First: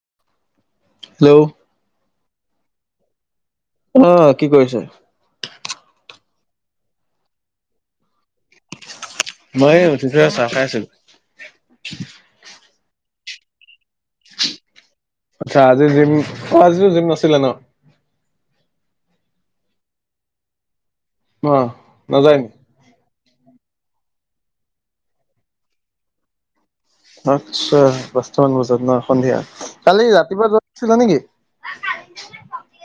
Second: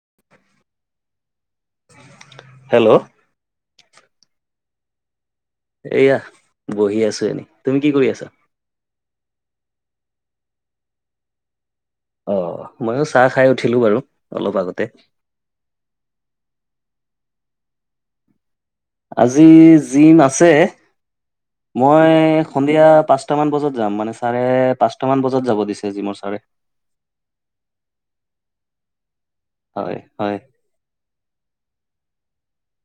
[unintelligible] Hello. Hello. আহ কি কৰিছে? এয়া, বহি আছো এনে তুমি কি কৰি আছা? মই উঠিছ চাহ খাই আছিলো। অঁ, মইও চাহ খাই উঠিলো বাৰু অলপ আগতে। আচ্ছা আজি জিম অঁ আজি জিম নাছিলে ন? আজি জিম আছে। অ', মই নাযায় নি? সন্ধিয়া পাঁচটা মান বজাত যাম মানে চাৰে পাঁচটা মান বজাত যাব দিছে জিমৰ চাৰে। আচ্ছা পাচটামান বজাত ন সন্ধিয়া হয় কালি হয় ৰাতিপুৱা যোৱা নাছিলা নেকি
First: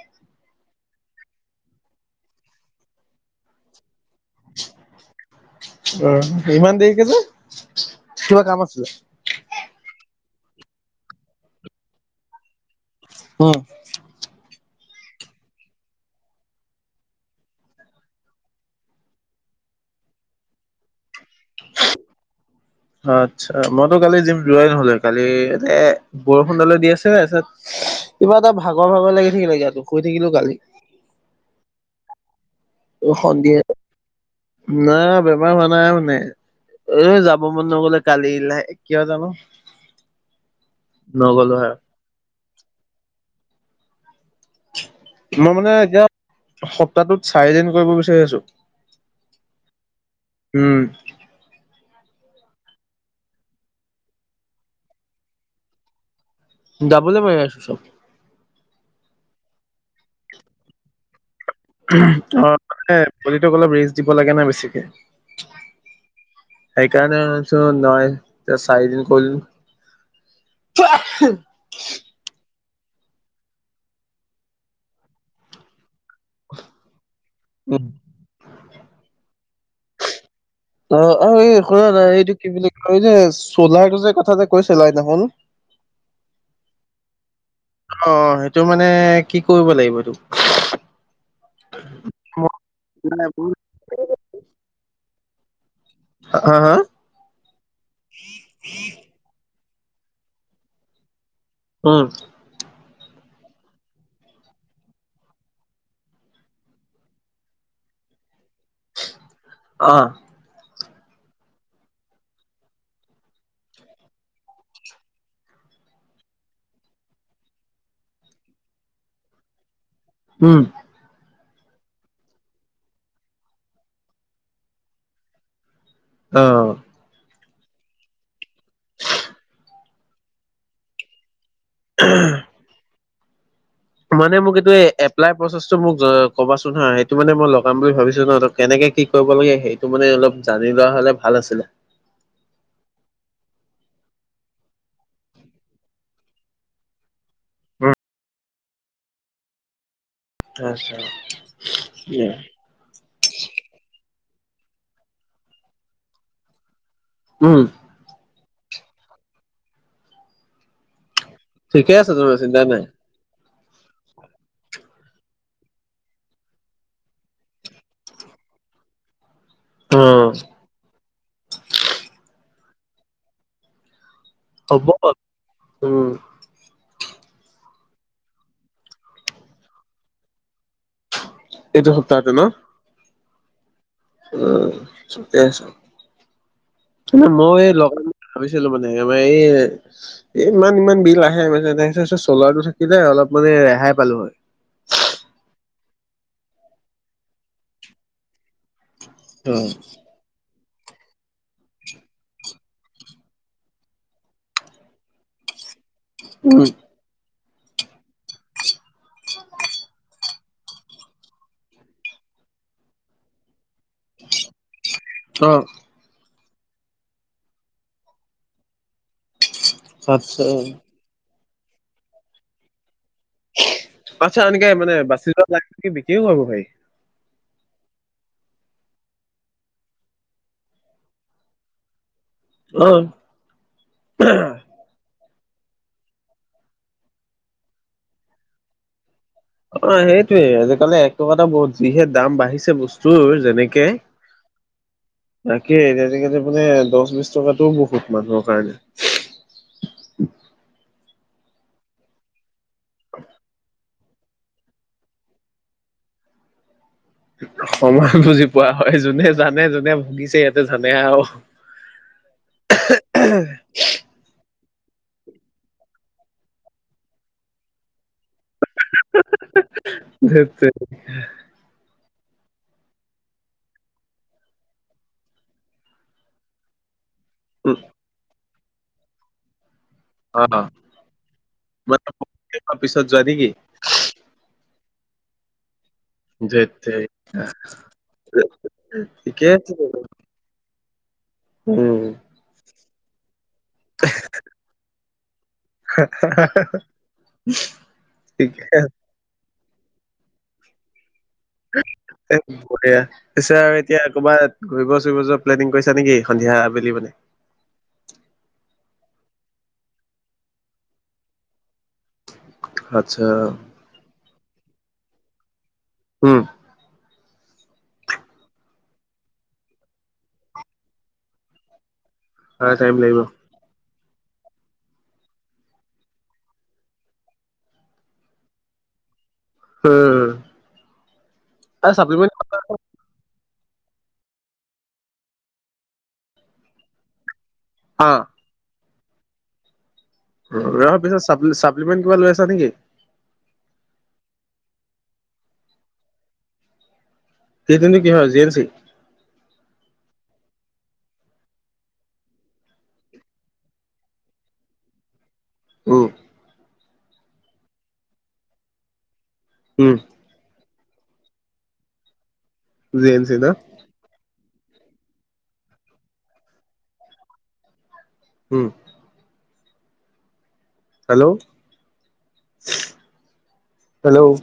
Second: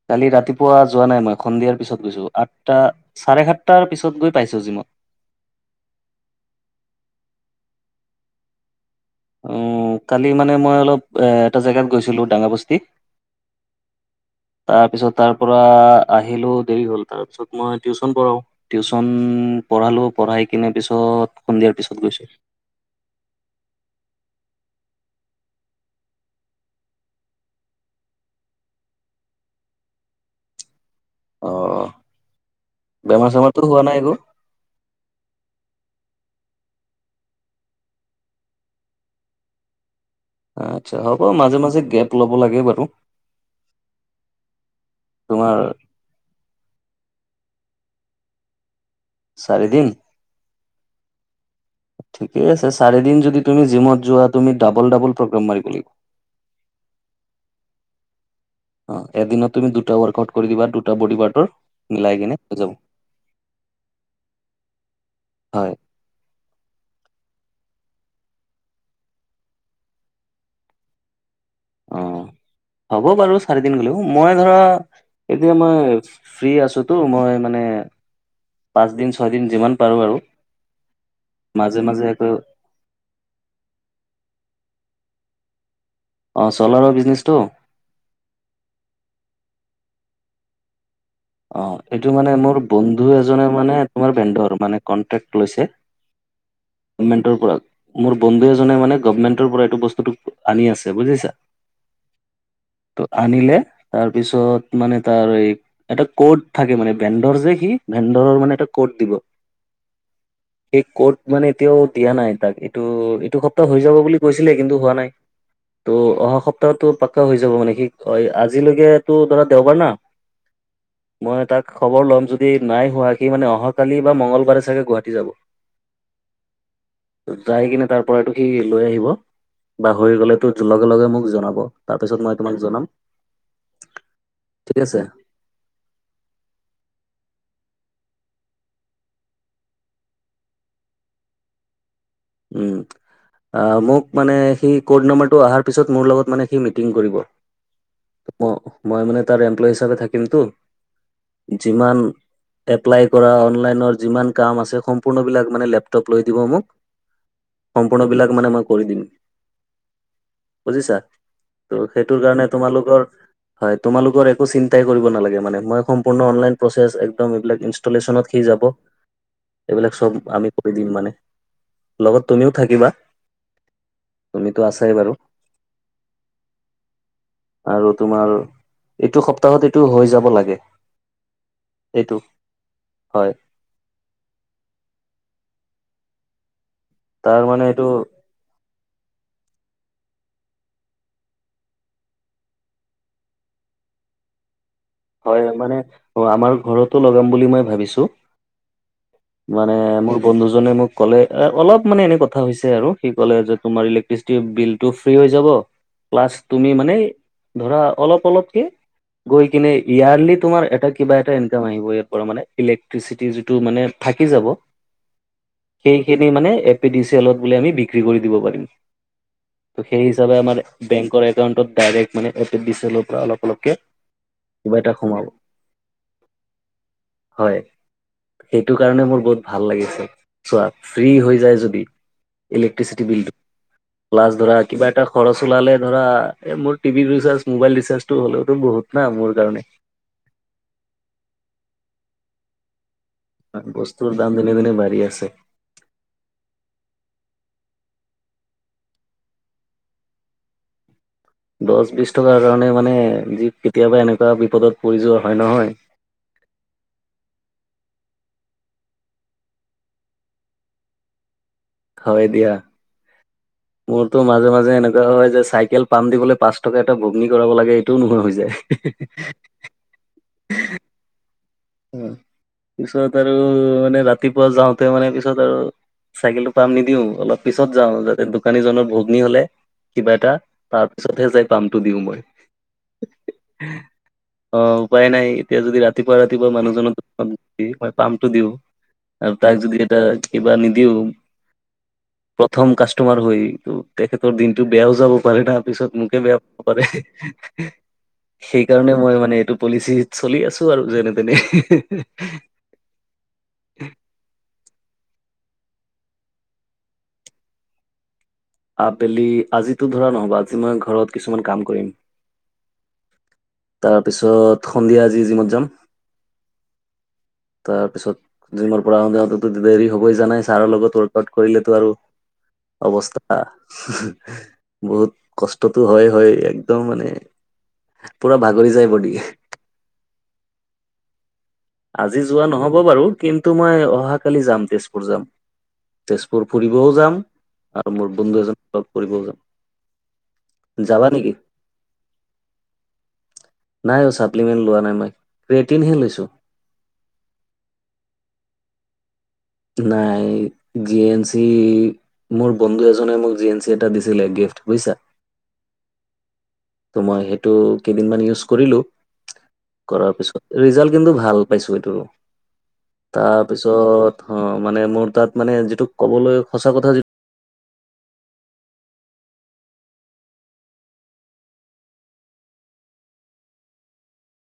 কালি ৰাতিপুৱা যোৱা নাই মই সন্ধিয়াৰ পিছত গৈছো আঠটা চাৰে সাতটাৰ পিছত গৈ পাইছো জিমত। [unintelligible] অঁ ইমান দেৰিকে যে কিবা কাম আছিলে অঁ কালি মানে মই অলপ এটা জেগাত গৈছিলো দাঙ বস্তি উম তাৰপিছত তাৰ পৰা আহিলোও দেৰি হ'ল তাৰপিছত মই টিউচন পঢ়াও টিউচন পঢ়ালো পঢ়াই কিনে পিছত সন্ধিয়াৰ পিছত গৈছো আচ্ছা মইতো কালি যিম ৰোৱাই নহলে কালি এ বৰষুণ দালে দি আছে তাৰপাছত কিবা এটা ভাগৰ ভাগৰ লাগি থাকিলে ইয়াতো শুই থাকিলো কালি আহঁ সন্ধিয়া নাই বেমাৰ হোৱা নাই মানে। এ যাব মন ন গলে কালিলাহে কিয় জানো আচ্ছা হ'ব নগ'লো মাজে আৰু। মাজে গেপ ল'ব লাগে বাৰু মই তোমাৰ মানে এতিয়া সপ্তাহটোত চাৰিদিন কৰিব বিচাৰি আছো চাৰি দিন। উম। ঠিকে আছে চাৰিদিন যদি তুমি জিমত যোৱা তুমি ডাবল ডাবল প্ৰগ্ৰেম মাৰিব লাগিব। যাবলৈ মাৰ আছো চব অঁ এদিনত তুমি দুটা ৱৰ্কআউট কৰি দিবা দুটা বডি পাৰ্টৰ মিলাই কিনে হৈ অঁ যাব মানে পলিটোক অলপ ৰিচ দিব লাগে নাই বেছিকে হয় সেই কাৰণেই। নহয় এ চাৰিদিন কৰিলো। অ হ'ব বাৰু চাৰি দিন গলেও মই ধৰা এতিয়া মই ফ্ৰী আছোতো মই মানে উম পাঁচদিন ছয়দিন যিমান পাৰোঁ আৰু অঁ আৰু এই মাজে শুনা মাজে আকৌ এইটো কি বুলি ক এই যে চোলাৰ যে কথা যে কৈছিলা সেইদিনাখন অঁ চলাৰৰ বিজনেছ টো? অঁ সেইটো মানে কি কৰিব লাগিব এইটো? অঁ এই টো মানে মোৰ বন্ধু এজনে মানে বেন্দৰ কনটেক্ট লৈছে। হা হা ন্টৰ পৰা মোৰ বন্ধু এজনে মানে গভমেন্টৰ পৰা বস্তুটো আনি আছে বুজিছা? উম। ত আনিলে তাৰপিছত মানে তাৰ এই এটা ক'ড থাকে মানে ভেন্ডৰ যে সি ভেণ্ডৰৰ মানে এটা ক'ড দিব। আহ এই ক'ড মানে এতিয়াও দিয়া নাই তাক এইটো - এইটো সপ্তাহ হৈ যাব বুলি কৈছিলে কিন্তু হোৱা নাই। ত অহা সপ্তাহো পাক্ককা হৈ যাব মানে সি আজিলৈকে তো ধৰা দেওবাৰ না উম। মই তাক খবৰ ল'ম যদি নাই হোৱা সি মানে অহাকালি বা মঙ্গলবাৰে চাগে গুৱাহাটী যাব৷ অহঁ যাই কিনে তাৰ পৰাইতটো সি লৈ আহিব বা হৈ গ'লে তো লগে-লগে তো মোক জনাব৷ তাৰ পিছত মই তোমাক জনাম৷ মানে মোক এইটো ঠিক আছে এপ্লাই প্ৰচেছ মোক কবাচোন হা সেইটো মানে মই লগাম বুলি ভাবিছো ন কেনেকে কি কৰিব লাগে সেইটো মানে অলপ জানি লোৱা হলে ভাল আছিলে৷ উম। অঁ মোক মানে সি ক'ড নাম্বাৰ তো অহাৰ পিছত মোৰ লগত মানে সি মিটিং কৰিব৷ মই মানে তাৰ এমপ্লয় হিচাপে থাকি থাকিম তো আচ্ছা যিমান এপ্লাই কৰা অনলাইন ৰ যিমান কাম আছে সম্পূৰ্ণ বিলাক মানে লেপটপ লৈ দিব মোক উম সম্পূৰ্ণ বিলাক মানে মই কৰি দিম বুজিছা ত' ঠিকে আছে সেইটোৰ তোমাৰ কাৰণে চিন্তা নাই তোমালোকৰ হয় তোমালোকৰ একো চিন্তাই কৰিব নালাগে মানে মই সম্পূৰ্ণ অনলাইন প্ৰচেছ একদম এইবিলাক ইনষ্টলিছেনত যাব এইবিলাক চব উম আমি কৰি দিম মানে। লগত তুমিও থাকিবা। তুমিতো হব আছাই বাৰু উম। আৰু তোমাৰ এইটো সপ্তাহত এইটো হৈ যাব লাগে। এইটো সপ্তাহতে ন? হয়। উম', ঠিকে আছে। মে তাৰ মই মানে এই এইটো লগ [unintelligible] ভাবিছিলো মানে আমাৰ এই এ ইমান-ইমান বিল আহে চলাৰটো থাকিলে অলপ মানে ৰেহাই পালো হয়। হয় মানে আমাৰ ঘৰতো লগাম বুলি মই ভাবিছোঁ। মানে উম মোৰ বন্ধুজনে মোক কলে অলপ মানে এনে কথা হৈছে আৰু সি কলে যে তোমাৰ ইলেক্ট্ৰিচিটিৰ বিলটো ফ্ৰী হৈ যাব। প্লাছ তুমি মানে ধৰা অলপ - অলপ কে। গৈ কিনে ইয়াৰলি তোমাৰ এটা কিবা এটা ইনকাম আহিব ইয়াৰ পৰা মানে ইলেক্ট্ৰিচিটি যিটো মানে থাকি যাব অ সেইখিনি মানে এ পি ডি চি এলত বুলি আমি বিক্ৰী কৰি দিব পাৰিম ত সেই হিচাপে আচ্ছা আমাৰ বেংকৰ এক একাউণ্টত ডাইৰেক্ মানে এ পি ডি চি এলত আচ্ছা এনেকে মানে সোমাব বাচি যোৱাক বিক্ৰীও কৰিব পাৰি হয়। সেইটো কাৰণে মোৰ বহুত ভাল লাগিছে চোৱা ফ্ৰী হৈ যায় যদি অ ইলেক্ট্ৰিচিটি বিলটো প্লাছ ধৰা কিবা এটা খৰচ চলালে ধৰা এ মোৰ টিভি ৰিচাৰ্জ মোবাইল ৰিচাৰ্জটো হলেওতো বহুত না মোৰ কাৰণে অ', সেইটোয়ে আজিকালি একো কটা বহুত যিহে দাম বাঢ়িছে বস্তু তোৰ যেনেকে, বস্তুৰ দাম দিনে দিনে বাঢ়ি আছে তাকে তেনেক মানে দহ বিশ টকাটো ব বহুত মানুহৰ কাৰণে। দহ বিশ টকাৰ কাৰণে মানে যি কেতিয়াবা এনেকুৱা বিপদত পৰি যোৱা হয় নহয়। সমান বুজি পোৱা হয় যোনে জানে যোনে ভুগিছে ইয়াতে জানে আৰু। হয় দিয়া। উ'। যে এনেকুৱা হয় যে চাইকেল পাম দিবলৈ পাঁচ টকা এটা ভগ্নি কৰাব লাগে এইটোও নহয় হৈ যায়। [unintelligible] ধেত তেৰি। উম'। পিছত আৰু মানে ৰাতিপুৱা যাওঁতে মানে পিছত আৰু চাইকেলটো পাম নিদিও। অলপ পিছত যাওঁ যাতে দোকানীজনৰ ভগ্নী হলে। কিবা এটা অ তাৰ পিছতহে যাই পামটো দিওঁ মই, তোমাৰ পিছত যোৱা নেকি? অ'। উপাই নাই এতিয়া যদি ৰাতি ধেৎ মানুহজনক তেৰি মই পামটো দিও, ঠিকে তাত আছে যদি এটা কিবা [unintelligible] উম'। তোমাৰ হয়। তেখেতৰ দিনটো বেয়াও যাব পালে তাৰ পিছত মোকে বেয়া পাব পাৰে। ঠিকে সেইকাৰণে মই মানে এইটো পলিচিত চলি আছো আৰু যেনে তেনে। এ বঢ়িয়া পিছে আৰু এতিয়া কবাত ঘূৰিব চুৰিব প্নিং কৰিছা নেকি সন্ধিয়া আবেলি মানে? আবেলি আজিতো ধৰা নহব আজি মই ঘৰত কিছুমান কাম কৰিম। আচ্ছা। তাৰপিছত সন্ধিয়া আজি জিমত যাম। উম'। [inaudible] তাৰপিছত জিমৰ পৰা আহোতে দেৰি হবই জানাই ছাৰৰ লগত ৱৰ্কআউট কৰিলে আৰু আৰু টাইম লাগিব অৱস্থা বহুত কষ্টতো হয়-হয় একদম মানে পুৰা ভাগৰি যায় বদি। হম'। আজি যোৱা নহব বাৰু কিন্তু তো মই অহাকালি যাম তেজপুৰ যাম, তেজপুৰ ফুৰিবও যাম। আৰু অ মোৰ বন্ধু এজন লগ কৰিবও জাম। তাৰপিছত চাপ্লিমেণ্ট কিবা লৈ আছা নেকি? ছাপ্লিমেণ্ট লোৱা নাই, মই পেটিম হে লৈছোঁ। সেইটো কিহৰ জি এম চি? নাই জি এম চি মোৰ বন্ধু এজনে মোক জিন্স এটা দিছিলে গিফ্ট বুজিছা? উম'। ত মই সেইটো কেইদিন মান ইউজ কৰিলোঁ, উম কৰাৰ পাচত ৰিজাল কিন্তু ভাল পাইছো এইটো জি এন চি ন তাৰপিছত অ', মানে মোৰ তাত মানে যিটো ক'বলৈ সঁচা কথা যি উম'। হেল্ল'? হেল্ল'?